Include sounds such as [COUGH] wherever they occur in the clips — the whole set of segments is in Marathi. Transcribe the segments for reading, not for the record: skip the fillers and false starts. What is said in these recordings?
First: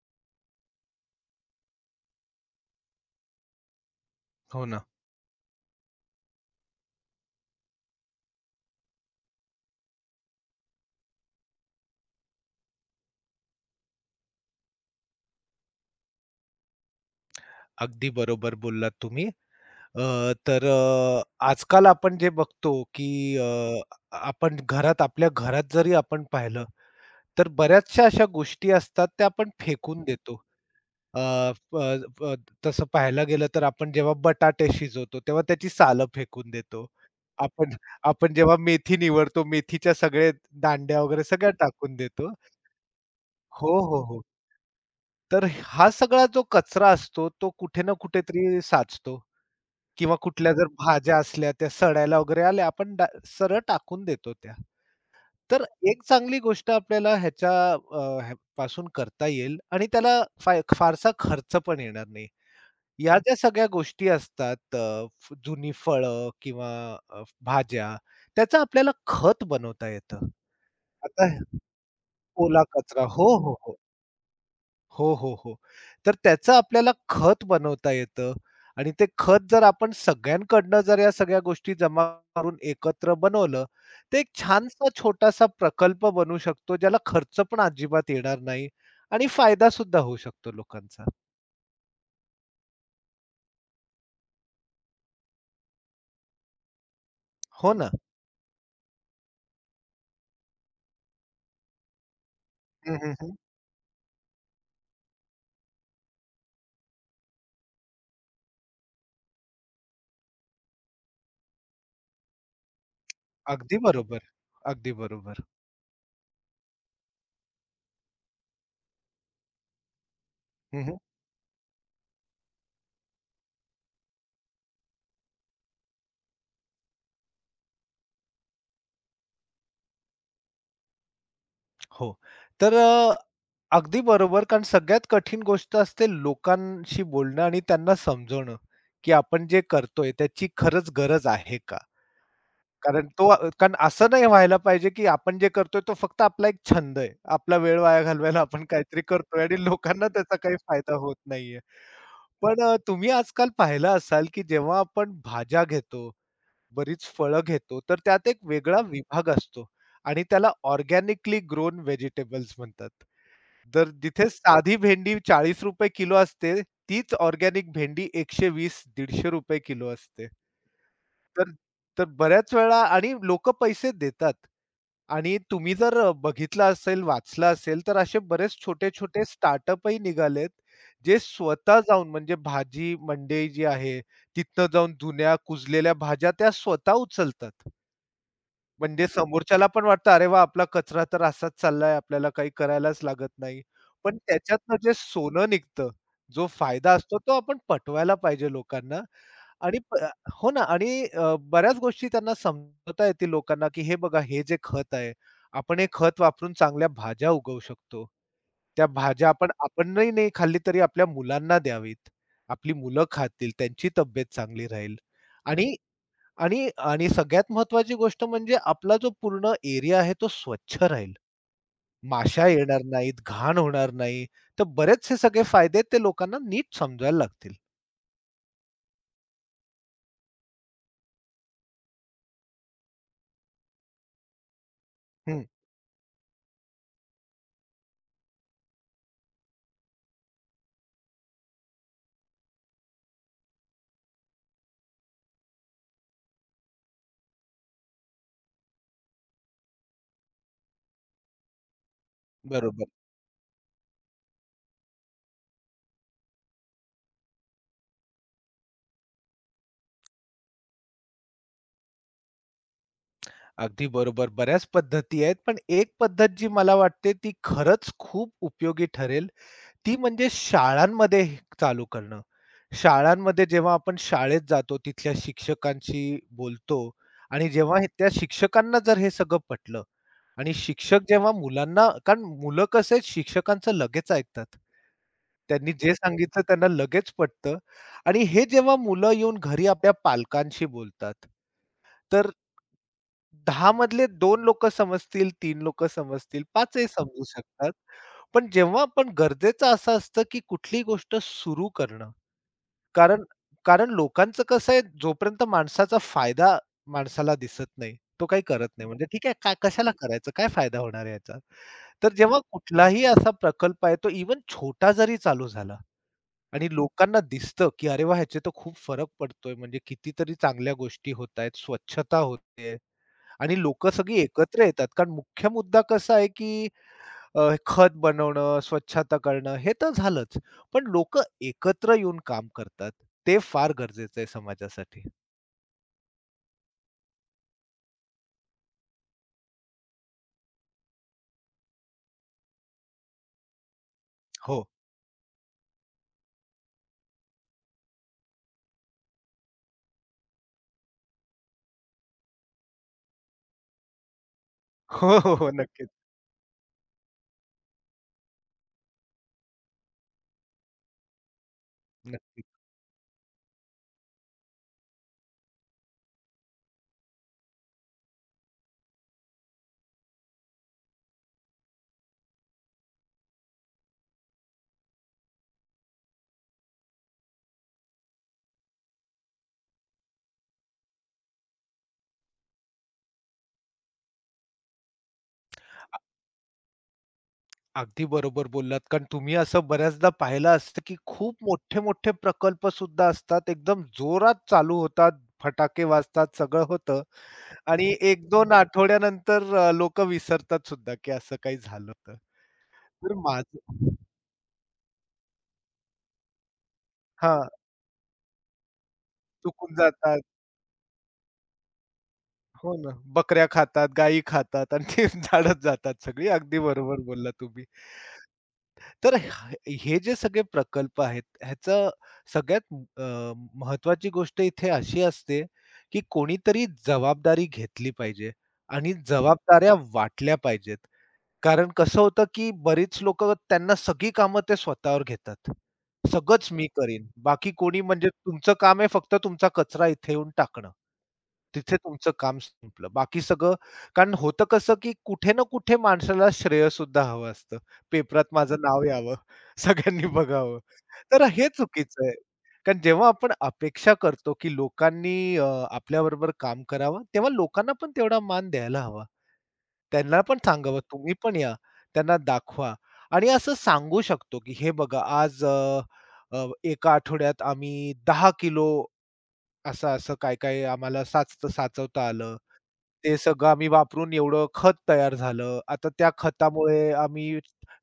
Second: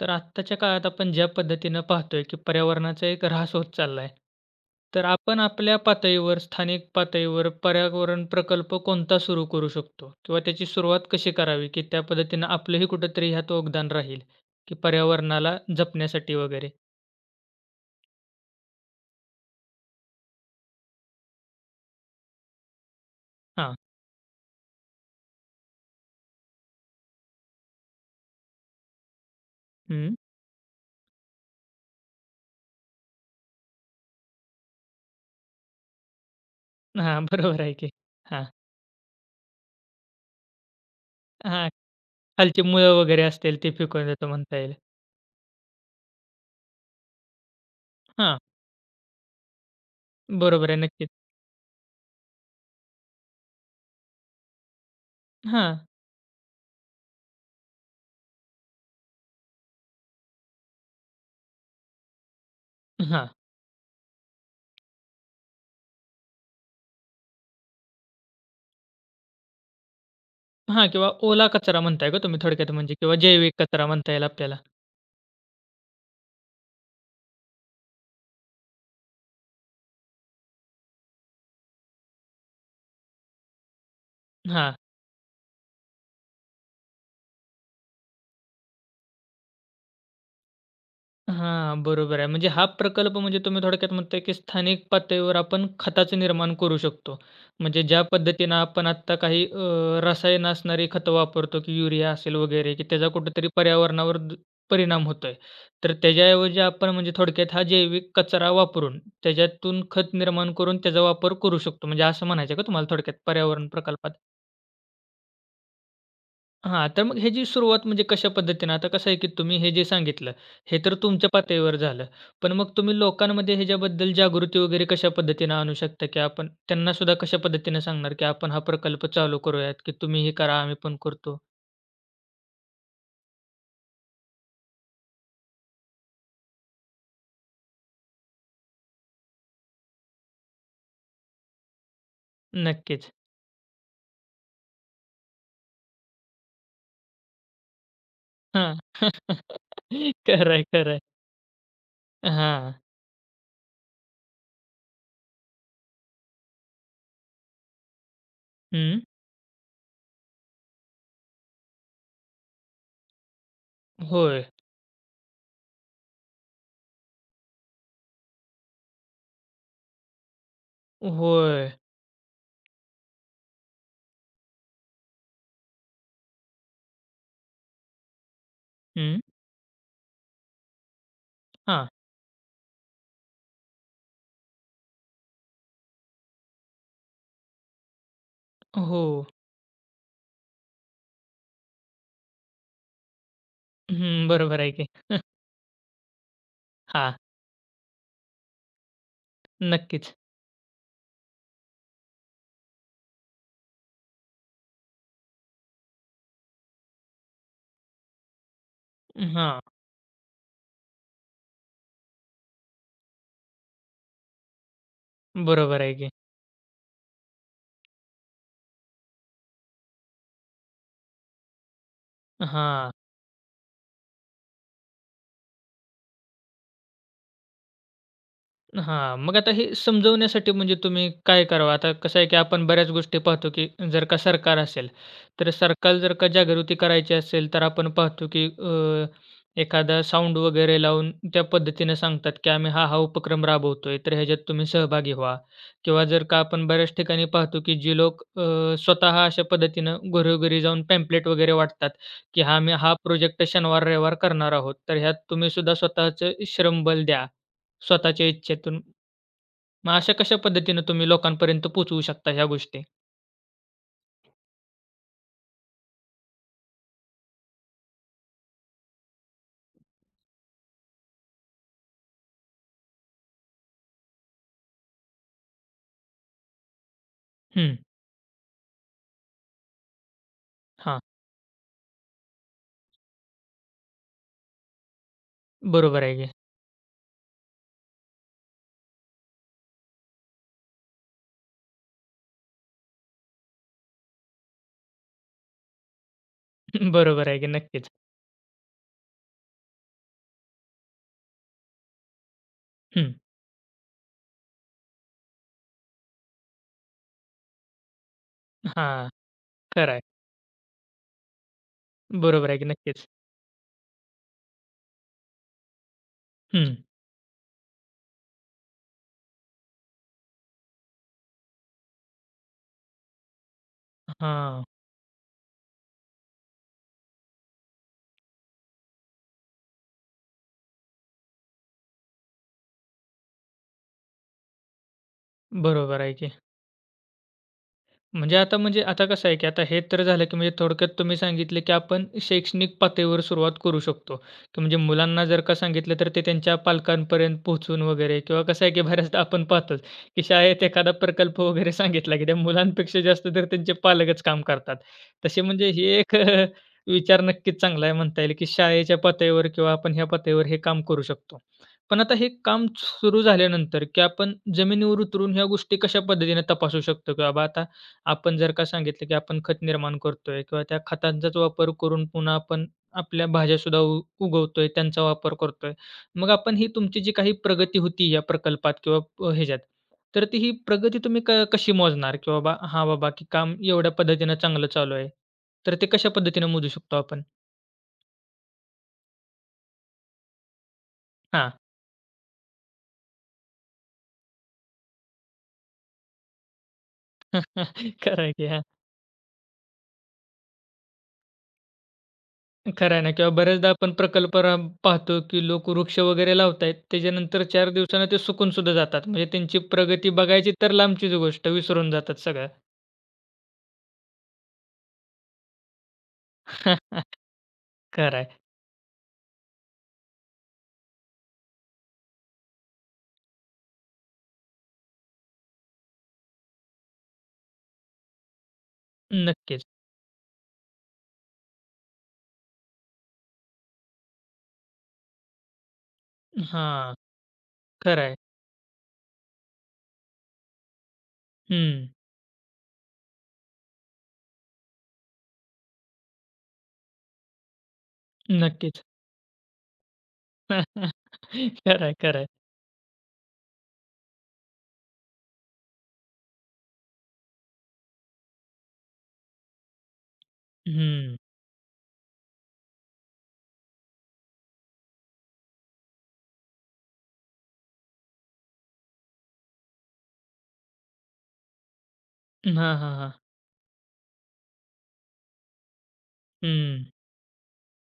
तर आत्ताच्या काळात आपण ज्या पद्धतीनं पाहतोय, की पर्यावरणाचा एक ऱ्हास होत चालला आहे. हो ना. तर आपण आपल्या पातळीवर, स्थानिक पातळीवर पर्यावरण प्रकल्प कोणता सुरू करू शकतो? किंवा त्याची सुरुवात कशी करावी? की त्या पद्धतीनं आपलंही कुठेतरी ह्यात योगदान राहील, की पर्यावरणाला जपण्यासाठी वगैरे? अगदी बरोबर बोललात तुम्ही. तर आजकाल आपण जे बघतो, की हां. अ, आपण घरात आपल्या घरात जरी आपण पाहिलं, तर बऱ्याचशा अशा गोष्टी असतात त्या आपण फेकून हं. देतो. अ, प प तसं पाहायला गेलं तर आपण जेव्हा बटाटे शिजवतो, तेव्हा त्याची सालं फेकून देतो. हां, [LAUGHS] बरोबर आपण आहे की. आपण हां. जेव्हा मेथी निवडतो, मेथीच्या सगळे दांड्या वगैरे सगळ्या हां. टाकून देतो. खालची मुळं वगैरे असतील हो, ते हो, फेकून हो. देतो म्हणता येईल. तर हा सगळा जो कचरा असतो, तो कुठे ना हां. कुठेतरी साचतो. किंवा कुठल्या जर बरोबर आहे. नक्कीच. भाज्या असल्या त्या सडायला वगैरे आल्या, आपण सरळ टाकून देतो त्या. तर हां. एक चांगली गोष्ट आपल्याला ह्या पासून करता येईल आणि त्याला फारसा खर्च पण येणार नाही. या हां. ज्या सगळ्या गोष्टी असतात अ, फ जुनी फळं किंवा भाज्या त्याचं आपल्याला खत बनवता येतं. हां, किंवा आता ओला कचरा म्हणताय का तुम्ही ओला थोडक्यात म्हणजे कचरा किंवा हो, हो, जैविक हो. कचरा म्हणता येईल आपल्याला? हो, हो, हो. तर त्याचं आपल्याला खत बनवता येतं आणि ते खत जर आपण सगळ्यांकडनं जर या सगळ्या गोष्टी जमा करून एकत्र बनवलं, ते एक हां. छानसा छोटासा प्रकल्प बनू शकतो, ज्याला खर्च पण अजिबात येणार नाही आणि फायदा सुद्धा होऊ शकतो लोकांचा. हां, बरोबर आहे. म्हणजे हा प्रकल्प म्हणजे तुम्ही थोडक्यात म्हणताय, की स्थानिक पातळीवर आपण खताचं निर्माण करू शकतो. हो म्हणजे ना? ज्या पद्धतीनं आपण आत्ता काही रसायनं असणारी खतं वापरतो, की युरिया असेल वगैरे, की हं, त्याचा हं, हं. कुठेतरी पर्यावरणावर परिणाम होतोय. तर त्याच्याऐवजी आपण म्हणजे थोडक्यात हा जैविक कचरा वापरून, त्याच्यातून खत निर्माण करून त्याचा वापर करू शकतो. म्हणजे असं म्हणायचं आहे का तुम्हाला थोडक्यात पर्यावरण अगदी प्रकल्पात? बरोबर. अगदी बरोबर. हां, तर मग ह्याची सुरुवात म्हणजे कशा पद्धतीनं? आता कसं आहे, की तुम्ही हे जे सांगितलं, हे हं, तर हं. तुमच्या पातळीवर झालं. पण मग तुम्ही लोकांमध्ये ह्याच्याबद्दल जागृती वगैरे कशा पद्धतीनं आणू शकता, की आपण त्यांना सुद्धा कशा पद्धतीनं सांगणार, की आपण हा प्रकल्प चालू करूयात, की तुम्ही हे करा, आम्ही पण करतो? हो. तर अगदी बरोबर, कारण सगळ्यात कठीण गोष्ट असते लोकांशी बोलणं आणि त्यांना समजवणं, की आपण जे करतोय त्याची खरंच गरज आहे का? कारण नक्कीच. तो कारण असं नाही व्हायला पाहिजे, की आपण जे करतोय तो फक्त आपला एक छंद आहे. आपला वेळ वाया घालवायला आपण हां. काहीतरी करतोय [LAUGHS] आणि लोकांना त्याचा खरं काही आहे, खरं फायदा आहे. होत नाहीये. पण हां. तुम्ही आजकाल पाहिलं असाल, की जेव्हा आपण भाज्या घेतो, बरीच फळं घेतो, तर त्यात एक वेगळा हं. विभाग असतो आणि त्याला ऑर्गॅनिकली ग्रोन व्हेजिटेबल्स म्हणतात. तर जिथे होय. साधी भेंडी ₹40 किलो असते, तीच ऑर्गॅनिक भेंडी ₹120-150 किलो असते. तर होय. तर बऱ्याच वेळा आणि लोकं पैसे देतात. आणि तुम्ही जर बघितलं असेल, वाचलं असेल, तर असे बरेच हं. छोटे-छोटे स्टार्टअपही निघालेत, जे स्वतः हां. जाऊन म्हणजे भाजी मंडई जी आहे, तिथनं जाऊन जुन्या कुजलेल्या भाज्या त्या स्वतः उचलतात. हो. म्हणजे समोरच्याला पण वाटतं, "अरे वाह! आपला कचरा तर असाच चाललाय, आपल्याला काही करायलाच लागत नाही." पण हं. बरोबर आहे त्याच्यातनं की. जे सोनं निघतं, जो फायदा हां. असतो तो आपण पटवायला पाहिजे लोकांना. आणि प नक्कीच. हो ना? आणि बऱ्याच गोष्टी त्यांना समजवता येतील लोकांना, की हे बघा हे जे खत आहे, आपण हे खत वापरून चांगल्या भाज्या उगवू शकतो. त्या भाज्या आपण हां. आपणही नाही नाही खाल्ली तरी आपल्या मुलांना द्यावीत. आपली मुलं खातील, त्यांची तब्येत चांगली राहील आणि बरोबर आहे की. आणि आणि सगळ्यात महत्वाची गोष्ट म्हणजे आपला जो पूर्ण एरिया आहे तो स्वच्छ राहील. माश्या येणार हां. नाहीत, घाण होणार नाही. तर बरेचसे सगळे फायदे आहेत, ते लोकांना नीट समजायला लागतील. हां, मग आता हे समजवण्यासाठी म्हणजे तुम्ही काय करावं? आता कसं आहे, की आपण बऱ्याच गोष्टी पाहतो, की जर का सरकार असेल, हं, तर सरकार जर का जागृती करायची असेल, तर आपण पाहतो, की एखादा साउंड वगैरे लावून त्या पद्धतीनं सांगतात, की आम्ही हा-हा उपक्रम राबवतोय, तर ह्याच्यात तुम्ही सहभागी व्हा. किंवा जर का आपण बऱ्याच ठिकाणी पाहतो, की जे लोक स्वतः अशा पद्धतीनं घरोघरी जाऊन पॅम्पलेट वगैरे वाटतात, की "हा, आम्ही बरोबर. हा प्रोजेक्ट शनिवार-रविवार करणार आहोत, तर ह्यात तुम्ही सुद्धा स्वतःचं श्रमबल द्या, स्वतःच्या इच्छेतून." मग अशा कशा पद्धतीनं तुम्ही लोकांपर्यंत पोहोचवू शकता ह्या गोष्टी? अगदी बरोबर. बऱ्याच पद्धती आहेत. पण एक पद्धत जी मला वाटते ती खरंच खूप उपयोगी ठरेल, ती म्हणजे शाळांमध्ये हे चालू करणं. शाळांमध्ये जेव्हा आपण शाळेत जातो, तिथल्या शिक्षकांशी बोलतो आणि हं, जेव्हा हे त्या शिक्षकांना जर हे सगळं पटलं, आणि शिक्षक हां. जेव्हा मुलांना, कारण मुलं कसे शिक्षकांचं लगेच ऐकतात. त्यांनी जे बरोबर आहे की. सांगितलं त्यांना लगेच पटतं आणि हे जेव्हा मुलं येऊन घरी आपल्या पालकांशी बोलतात, तर 10 मधले 2 लोकं समजतील, 3 लोकं समजतील, 5 [LAUGHS] समजू बरोबर आहे की. शकतात. नक्कीच. पण जेव्हा आपण गरजेचं असं असतं, की कुठली गोष्ट सुरू करणं, हं. कारण कारण लोकांचं कसं आहे, जोपर्यंत माणसाचा फायदा माणसाला दिसत नाही, तो काही करत नाही. म्हणजे हां. ठीक आहे, काय कशाला खरं आहे. करायचं? काय फायदा होणार आहे याचा? तर जेव्हा बरोबर आहे की. कुठलाही नक्कीच. असा प्रकल्प आहे, तो इवन छोटा जरी चालू झाला आणि हं. लोकांना दिसतं, की "अरे वाह! ह्याचे तर खूप फरक पडतोय." म्हणजे कितीतरी चांगल्या गोष्टी होतायत, स्वच्छता होतेय आणि लोकं सगळी एकत्र हां. येतात. कारण मुख्य मुद्दा कसा आहे, की खत बनवणं, स्वच्छता करणं हे तर झालंच. पण लोक एकत्र येऊन काम करतात. ते फार गरजेचं आहे समाजासाठी. बरोबर आहे की. म्हणजे आता म्हणजे आता कसं आहे, की आता हे तर झालं, की म्हणजे थोडक्यात तुम्ही सांगितले, की आपण शैक्षणिक पातळीवर सुरुवात करू शकतो. की हो. म्हणजे मुलांना जर का सांगितलं, तर ते त्यांच्या पालकांपर्यंत पोहोचून वगैरे किंवा कसं आहे, की बऱ्याचदा आपण पाहतोच, की शाळेत एखादा प्रकल्प वगैरे सांगितला, की त्या मुलांपेक्षा जास्त तर त्यांचे पालकच काम करतात. हो, हो, तसे हो. म्हणजे ही नक्कीच, एक [LAUGHS] अ, विचार नक्कीच चांगला आहे म्हणता येईल, की शाळेच्या पातळीवर किंवा आपण ह्या पातळीवर हे काम करू शकतो. पण आता हे नक्कीच. काम सुरू झाल्यानंतर, की आपण जमिनीवर उतरून ह्या गोष्टी कशा पद्धतीने तपासू शकतो, की बाबा आता आपण जर का सांगितलं, की आपण खत निर्माण करतोय किंवा त्या खतांचाच वापर करून पुन्हा आपण आपल्या भाज्यासुद्धा उगवतोय, त्यांचा वापर करतोय. मग आपण ही तुमची जी काही प्रगती होती या प्रकल्पात किंवा ह्याच्यात, तर ती ही प्रगती तुम्ही कशी मोजणार? की बाबा हां, बाबा की काम एवढ्या पद्धतीनं चांगलं चालू आहे. तर ते अ कशा पद्धतीनं मोजू शकतो आपण? अगदी बरोबर बोललात. कारण तुम्ही असं बऱ्याचदा पाहिलं असतं, की खूप हां. मोठे-मोठे प्रकल्प सुद्धा असतात. एकदम जोरात चालू होतात, फटाके वाजतात, सगळं होतं आणि [LAUGHS] खरं आहे की. 1-2 आठवड्यानंतर विसरतात सुद्धा, की असं काही झालं होतं. खरं आहे ना तर किंवा बऱ्याचदा आपण माझं प्रकल्प रा पाहतो, की लोक वृक्ष वगैरे लावतायत. त्याच्यानंतर हां, 4 दिवसानं ते सुकून सुद्धा जातात. म्हणजे त्यांची चुकून प्रगती जातात. बघायची तर लांबचीच गोष्ट, विसरून जातात सगळं. हो ना. बकऱ्या खातात, गायी खातात आणि ती झाडत [LAUGHS] जातात सगळी. अगदी बरोबर [LAUGHS] बोलला तुम्ही. खरं आहे. तर हे हे जे सगळे प्रकल्प आहेत, ह्याचं सगळ्यात महत्त्वाची गोष्ट इथे अशी असते, की कोणीतरी जबाबदारी घेतली पाहिजे आणि नक्कीच. जबाबदाऱ्या वाटल्या पाहिजेत. कारण कसं होतं, की बरीच लोकं त्यांना सगळी कामं ते स्वतःवर घेतात. सगळंच मी हां, करीन. बाकी कोणी, खरं म्हणजे आहे. तुमचं काम आहे फक्त तुमचा कचरा इथे येऊन टाकणं. हं, तिथे तुमचं काम संपलं. बाकी सगळं, कारण होतं कसं, की कुठे ना कुठे माणसाला श्रेयसुद्धा हवं असतं. पेपरात माझं नाव नक्कीच. यावं, [LAUGHS] सगळ्यांनी बघावं. [LAUGHS] तर हे खरं आहे, चुकीचं आहे. खरं आहे. कारण जेव्हा आपण अपेक्षा करतो, की लोकांनी आपल्याबरोबर काम करावं, तेव्हा लोकांना पण तेवढा मान द्यायला हवा. त्यांना पण सांगावं, तुम्ही हं. पण या. त्यांना दाखवा आणि असं सांगू शकतो, की हे बघा आज अ, अ, एका आठवड्यात आम्ही 10 किलो असं-असं काय-काय आम्हाला साचवता आलं. हां, हां, हां. ते सगळं आम्ही वापरून एवढं खत तयार झालं. आता त्या खतामुळे हं. आम्ही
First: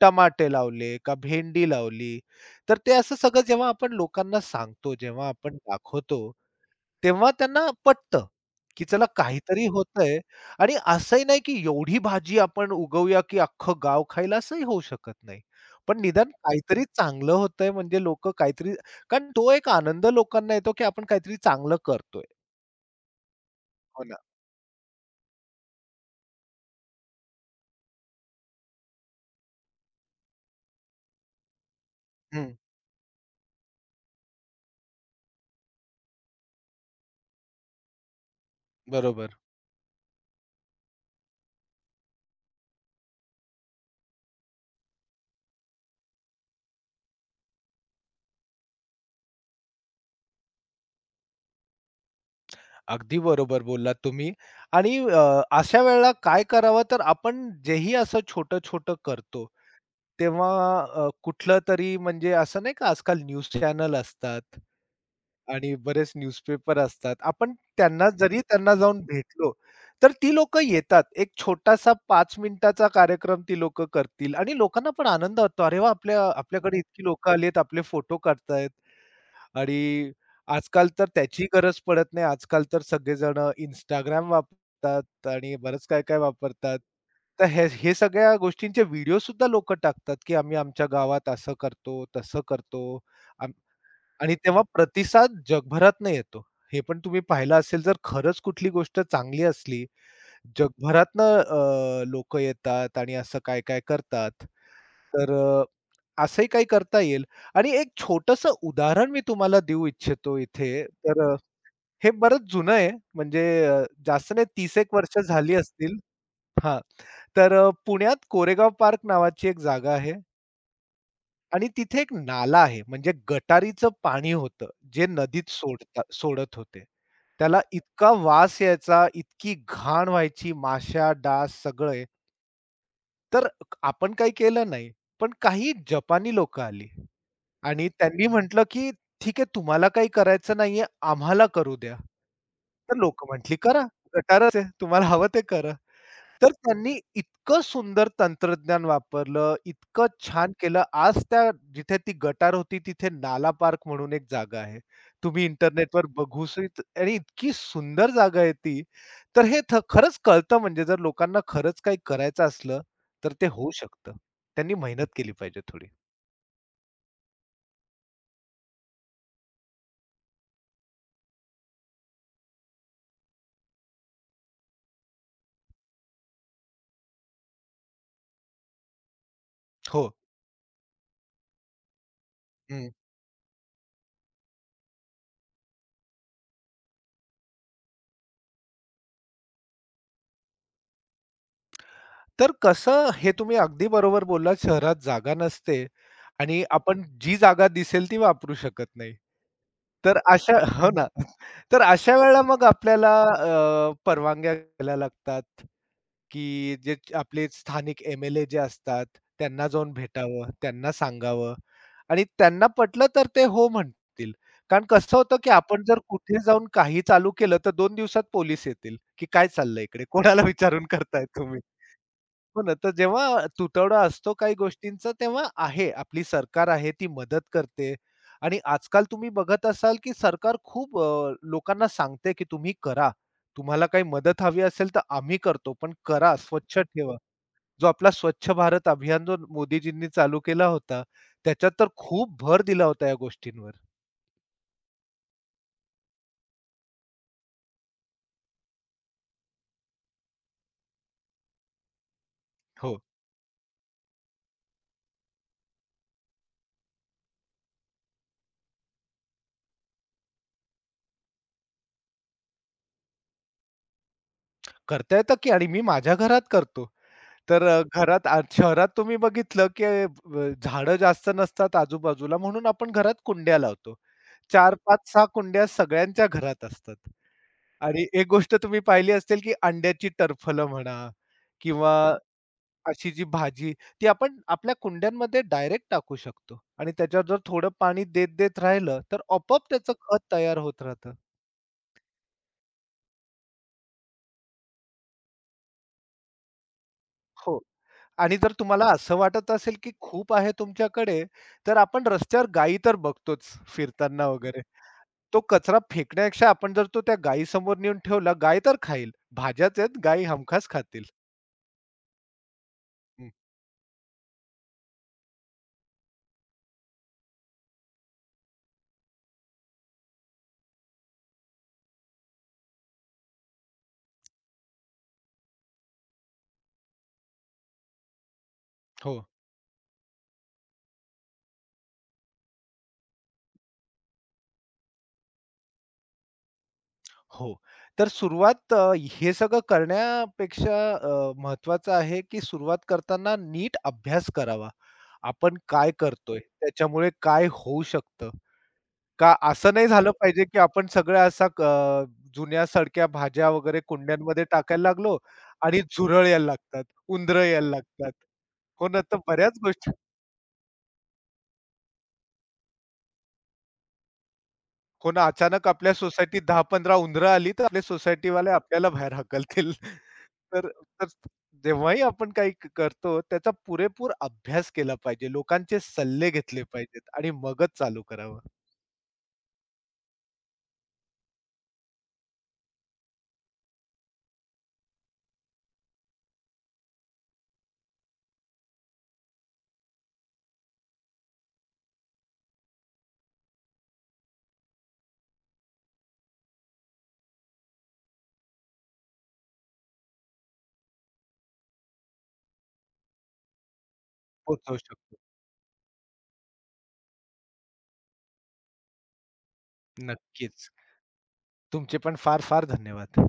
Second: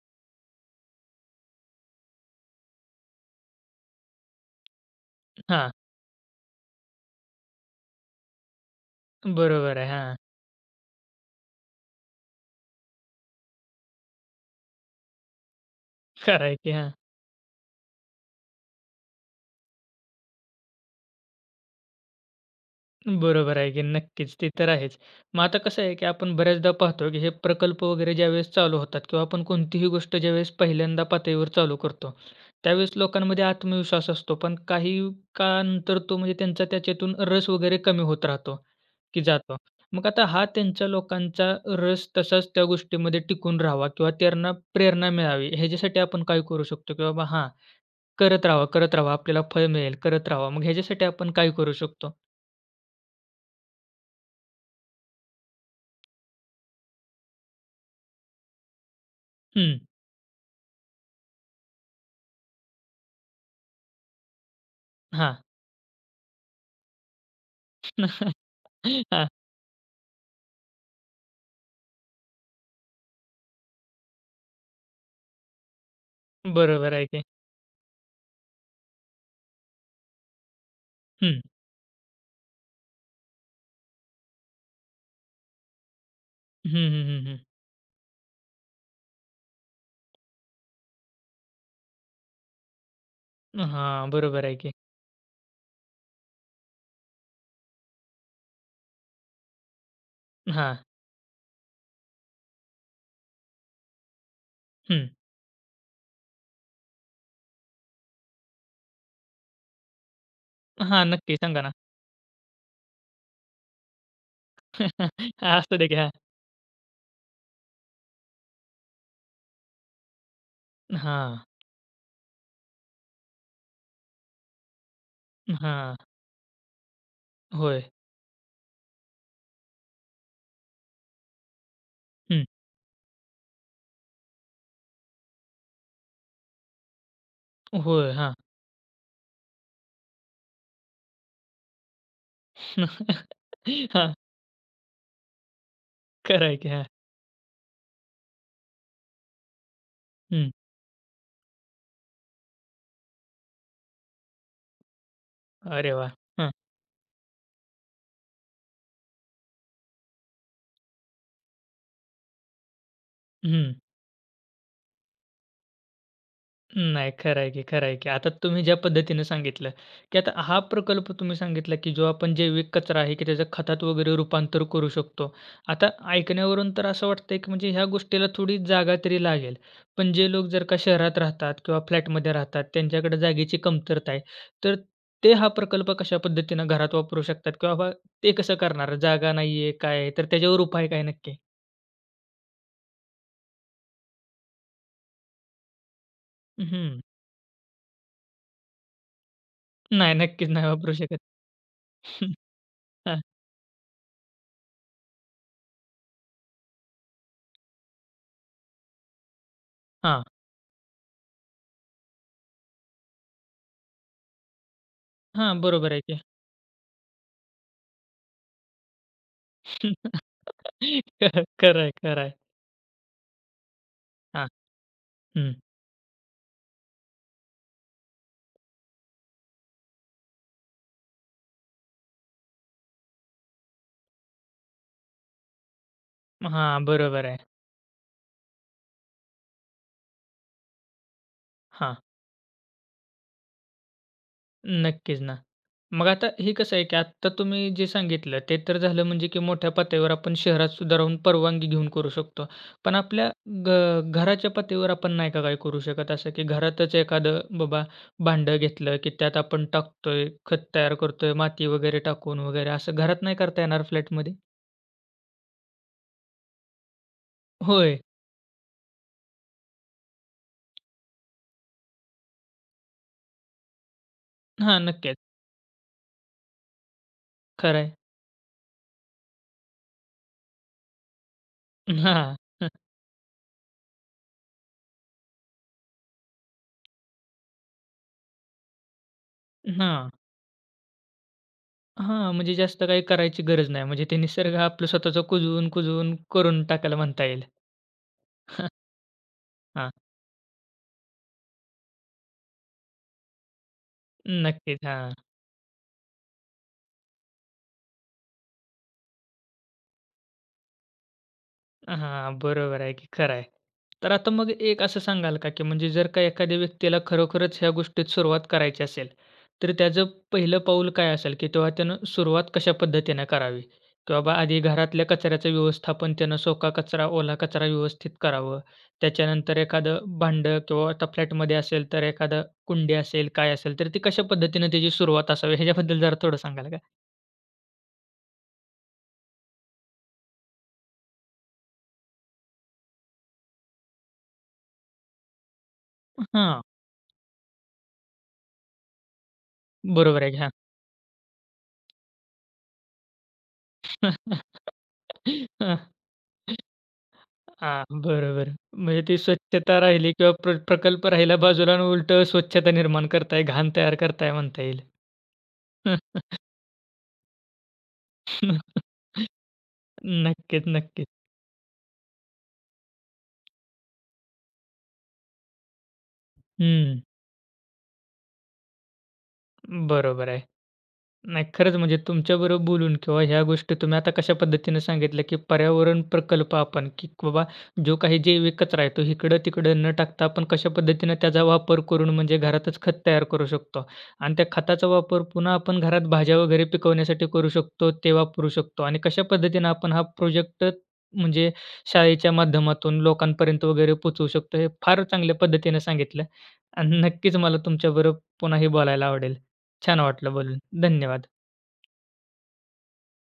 टमाटे लावले का भेंडी लावली. तर ते असं सगळं जेव्हा आपण लोकांना सांगतो, जेव्हा आपण हां, दाखवतो, तेव्हा त्यांना पटतं, की चला काहीतरी बरोबर आहे. हां, होतंय आणि असंही नाही, की एवढी भाजी आपण उगवूया, की अख्खं गाव खाईल, असंही होऊ शकत नाही. पण निदान खरं आहे की. काहीतरी हां. चांगलं होतंय, म्हणजे लोकं काहीतरी, कारण तो एक आनंद लोकांना येतो, की आपण काहीतरी चांगलं करतोय. बरोबर आहे की हो ना. नक्कीच. ते तर आहेच. मग आता कसं आहे, की आपण बऱ्याचदा पाहतो, की हे प्रकल्प वगैरे ज्यावेळेस चालू होतात किंवा आपण कोणतीही गोष्ट ज्यावेळेस पहिल्यांदा पातळीवर चालू करतो, हं, त्यावेळेस लोकांमध्ये आत्मविश्वास असतो. पण काही काळानंतर तो म्हणजे त्यांचा त्याच्यातून रस वगैरे कमी होत राहतो, की बरोबर. जातो. मग आता हा त्यांच्या लोकांचा रस तसाच त्या गोष्टीमध्ये टिकून राहावा किंवा त्यांना प्रेरणा मिळावी, ह्याच्यासाठी आपण काय करू शकतो? की बाबा हां, करत राहावा, करत राहावा, आपल्याला फळ मिळेल, करत राहावा. मग ह्याच्यासाठी आपण काय करू शकतो? अगदी बरोबर बोललात तुम्ही. आणि अशा वेळेला काय करावं, तर आपण जेही असं छोटं-छोटं करतो, हं, तेव्हा कुठलं तरी, म्हणजे असं नाही का, आजकाल न्यूज चॅनल असतात हां. आणि बरेच न्यूजपेपर असतात. आपण त्यांना जाऊन हां, भेटलो, तर ती लोक येतात. एक छोटासा 5 मिनिटाचा कार्यक्रम ती लोकं करतील आणि लोकांना पण आनंद वाटतो. अरे वाह! आपल्याकडे बरोबर इतकी आहे की. लोकं आली आहेत, आपले फोटो काढतायत. आणि आजकाल तर हं. त्याची गरज पडत नाही. आजकाल तर सगळेजण Instagram वापरतात आणि बरंच काय-काय हं, वापरतात. हं, हं, हं. तर हे हे सगळ्या गोष्टींचे व्हिडिओ सुद्धा लोकं टाकतात, की आम्ही आमच्या गावात असं करतो, तसं करतो. आम हां, आणि बरोबर आहे तेव्हा की. प्रतिसाद जगभरातनं येतो. हे पण तुम्ही पाहिलं असेल, जर खरंच कुठली गोष्ट चांगली असली, हां, जगभरातनं लोक येतात आणि असं काय-काय करतात. हं. तर असंही काही करता येईल आणि एक छोटंसं उदाहरण मी तुम्हाला देऊ इच्छितो इथे. हां, तर नक्की सांगा ना. हे बरंच जुनं आहे, म्हणजे जास्त नाही, 30-एक वर्ष [LAUGHS] झाली असू दे की. असतील. हां. हां. तर पुण्यात कोरेगाव पार्क नावाची एक जागा आहे आणि तिथे एक नाला आहे, म्हणजे गटारीचं पाणी होतं जे नदीत हां, हां. सोडता सोडत होते. त्याला होय. इतका वास यायचा, इतकी घाण व्हायची, माश्या, डास सगळे. हं. तर आपण काही केलं नाही. पण काही जपानी लोकं आली आणि होय. त्यांनी हां. म्हटलं, की "ठीक आहे, तुम्हाला काही करायचं नाहीये, आम्हाला करू द्या." तर लोकं म्हटली, [LAUGHS] "करा. हां, गटारच आहे. तुम्हाला हवं ते करा." खरं तर आहे की. हां. त्यांनी इतकं सुंदर तंत्रज्ञान वापरलं, इतकं हं. छान केलं. आज त्या जिथे ती गटार होती, तिथे नाला पार्क म्हणून एक जागा आहे. तुम्ही अरे इंटरनेटवर वाह! बघू हां. सहित आणि इतकी सुंदर जागा आहे ती. तर हे खरंच कळतं, म्हणजे जर लोकांना खरंच काही करायचं असलं, तर ते होऊ हं. शकतं. त्यांनी मेहनत केली पाहिजे थोडी. नाही, खरं आहे की, खरं आहे की. आता तुम्ही ज्या पद्धतीनं सांगितलं, की आता हा प्रकल्प तुम्ही सांगितला, की जो आपण जैविक कचरा आहे, की त्याचं खतात वगैरे रूपांतर करू शकतो. आता ऐकण्यावरून तर असं वाटतंय, की म्हणजे ह्या गोष्टीला थोडी जागा तरी लागेल. हो. पण जे लोक जर का शहरात राहतात किंवा फ्लॅटमध्ये राहतात, हं. त्यांच्याकडे जागेची कमतरता आहे. तर ते हा प्रकल्प कशा पद्धतीनं घरात वापरू शकतात किंवा ते कसं करणार? जागा नाही आहे, काय आहे? तर त्याच्यावर उपाय काय नक्की? तर कसं, हे तुम्ही अगदी बरोबर बोललात, शहरात जागा नसते आणि हं. आपण जी जागा दिसेल ती वापरू शकत नाही. नाही, तर नक्कीच अशा नाही [LAUGHS] हो वापरू ना. शकत. तर अशा [LAUGHS] वेळेला मग आपल्याला हां. परवानग्या घ्यायला लागतात, की जे आपले स्थानिक MLA जे असतात, त्यांना जाऊन हां. भेटावं, त्यांना सांगावं आणि त्यांना पटलं तर ते हो म्हणतील. कारण कसं होतं, की हां, आपण बरोबर जर आहे की. कुठे जाऊन काही चालू केलं, तर दोन दिवसात पोलीस येतील, की काय चाललंय इकडे? खरं कोणाला विचारून करताय तुम्ही? खरं आहे, खरं आहे. हो ना, तर जेव्हा तुटवडा असतो हां, काही गोष्टींचा, तेव्हा हं. आहे, आपली सरकार आहे ती मदत करते. आणि आजकाल तुम्ही बघत असाल, की सरकार खूप लोकांना सांगते, की तुम्ही करा. तुम्हाला काही मदत हवी असेल तर आम्ही करतो, पण करा, स्वच्छ हां, ठेवा. बरोबर आहे. जो आपला स्वच्छ भारत अभियान जो मोदीजींनी चालू केला होता, त्याच्यात तर हां, खूप भर दिला होता या गोष्टींवर. नक्कीच ना. मग आता हे कसं आहे, की आत्ता तुम्ही जे सांगितलं ते तर झालं म्हणजे की मोठ्या पातळीवर आपण शहरात सुद्धा राहून परवानगी घेऊन करू शकतो. पण हो, आपल्या घराच्या पातळीवर आपण नाही का काय करू शकत असं, की घरातच एखादं बाबा भांडं घेतलं, की त्यात आपण टाकतोय, खत तयार करतोय, माती वगैरे टाकून वगैरे असं घरात नाही करता येणार फ्लॅटमध्ये? करता येतं की, आणि मी माझ्या घरात करतो. तर अ, होय. घरात आ शहरात तुम्ही बघितलं, की झाडं जास्त नसतात आजूबाजूला, म्हणून आपण घरात कुंड्या लावतो. चार हां, 5, नक्कीच. 6 कुंड्या सगळ्यांच्या घरात असतात. खरं आणि एक गोष्ट तुम्ही पाहिली असेल, की अंड्याची टरफलं म्हणा किंवा हो. हां, अशी जी भाजी, ती आपण आपल्या कुंड्यांमध्ये डायरेक्ट टाकू शकतो. आणि त्याच्यावर जर थोडं पाणी देत-देत राहिलं, तर आपोआप त्याचं हां. खत तयार होत राहतं. हां, म्हणजे जास्त काही करायची गरज नाही. म्हणजे ते निसर्ग आपलं स्वतःचं कुजवून, कुजवून करून टाकायला म्हणता येईल. हो. आणि जर तुम्हाला असं वाटत असेल, की हां, खूप आहे तुमच्याकडे, तर आपण रस्त्यावर गायी तर बघतोच फिरताना वगैरे. नक्कीच. हां, तो कचरा फेकण्यापेक्षा आपण जर तो त्या गायीसमोर नेऊन ठेवला, गाय तर खाईल. भाज्याच आहेत, गायी हमखास खातील. हां, बरोबर आहे की हं, खरं आहे. तर आता मग एक असं सांगाल का, की म्हणजे जर का एखाद्या व्यक्तीला खरोखरच ह्या गोष्टीत सुरुवात करायची असेल, तर त्याचं पहिलं पाऊल काय असेल, की तेव्हा त्यानं सुरुवात कशा पद्धतीनं करावी? की बाबा आधी घरातल्या कचऱ्याचं व्यवस्थापन त्यानं सुका कचरा, ओला कचरा व्यवस्थित करावं. हो, त्याच्यानंतर एखादं भांडं किंवा आता फ्लॅटमध्ये असेल तर एखादं कुंडी असेल, काय असेल, तर ती कशा पद्धतीनं त्याची सुरुवात असावी ह्याच्याबद्दल जरा थोडं सांगाल का? हो. तर सुरुवात, हे सगळं करण्यापेक्षा महत्वाचं आहे, की सुरुवात करताना नीट अभ्यास करावा. आपण काय करतोय? हां. त्याच्यामुळे काय होऊ शकतं? का असं नाही झालं बरोबर आहे की. पाहिजे, हां. की आपण सगळ्या असा जुन्या सडक्या भाज्या वगैरे कुंड्यांमध्ये टाकायला लागलो आणि [LAUGHS] झुरळ यायला लागतात, उंदरं यायला हां, लागतात. बरोबर. हो ना, म्हणजे तर ती बऱ्याच स्वच्छता गोष्टी, राहिली किंवा प्रकल्प राहिला बाजूला आणि उलटं स्वच्छता निर्माण करताय, घाण तयार करताय म्हणता येईल. हो ना, अचानक आपल्या सोसायटीत 10-15 उंदरं आली, तर आपले सोसायटीवाले आपल्याला [LAUGHS] बाहेर हकलतील. [LAUGHS] नक्कीच, तर तर नक्कीच. जेव्हाही आपण काही करतो, त्याचा पुरेपूर अभ्यास केला पाहिजे. लोकांचे सल्ले घेतले हं, पाहिजेत आणि मगच चालू करावं. बरोबर आहे. नाही, खरंच म्हणजे तुमच्याबरोबर बोलून किंवा ह्या गोष्टी तुम्ही आता कशा पद्धतीने सांगितल्या, की पर्यावरण प्रकल्प आपण, की बाबा जो काही जैविक कचरा आहे, तो इकडं-तिकडं न टाकता आपण कशा पद्धतीनं त्याचा वापर करून म्हणजे घरातच खत तयार करू शकतो. आणि त्या खताचा वापर पुन्हा आपण घरात भाज्या वगैरे पिकवण्यासाठी करू शकतो, ते वापरू शकतो. आणि कशा पद्धतीनं आपण हा प्रोजेक्ट म्हणजे शाळेच्या माध्यमातून लोकांपर्यंत वगैरे पोहोचवू शकतो, हे पोहोचवू फार शकतो. चांगल्या पद्धतीने सांगितलं. आणि नक्कीच मला तुमच्याबरोबर पुन्हाही बोलायला आवडेल. छान वाटलं बोलून. नक्कीच. धन्यवाद. तुमचे पण फार-फार धन्यवाद.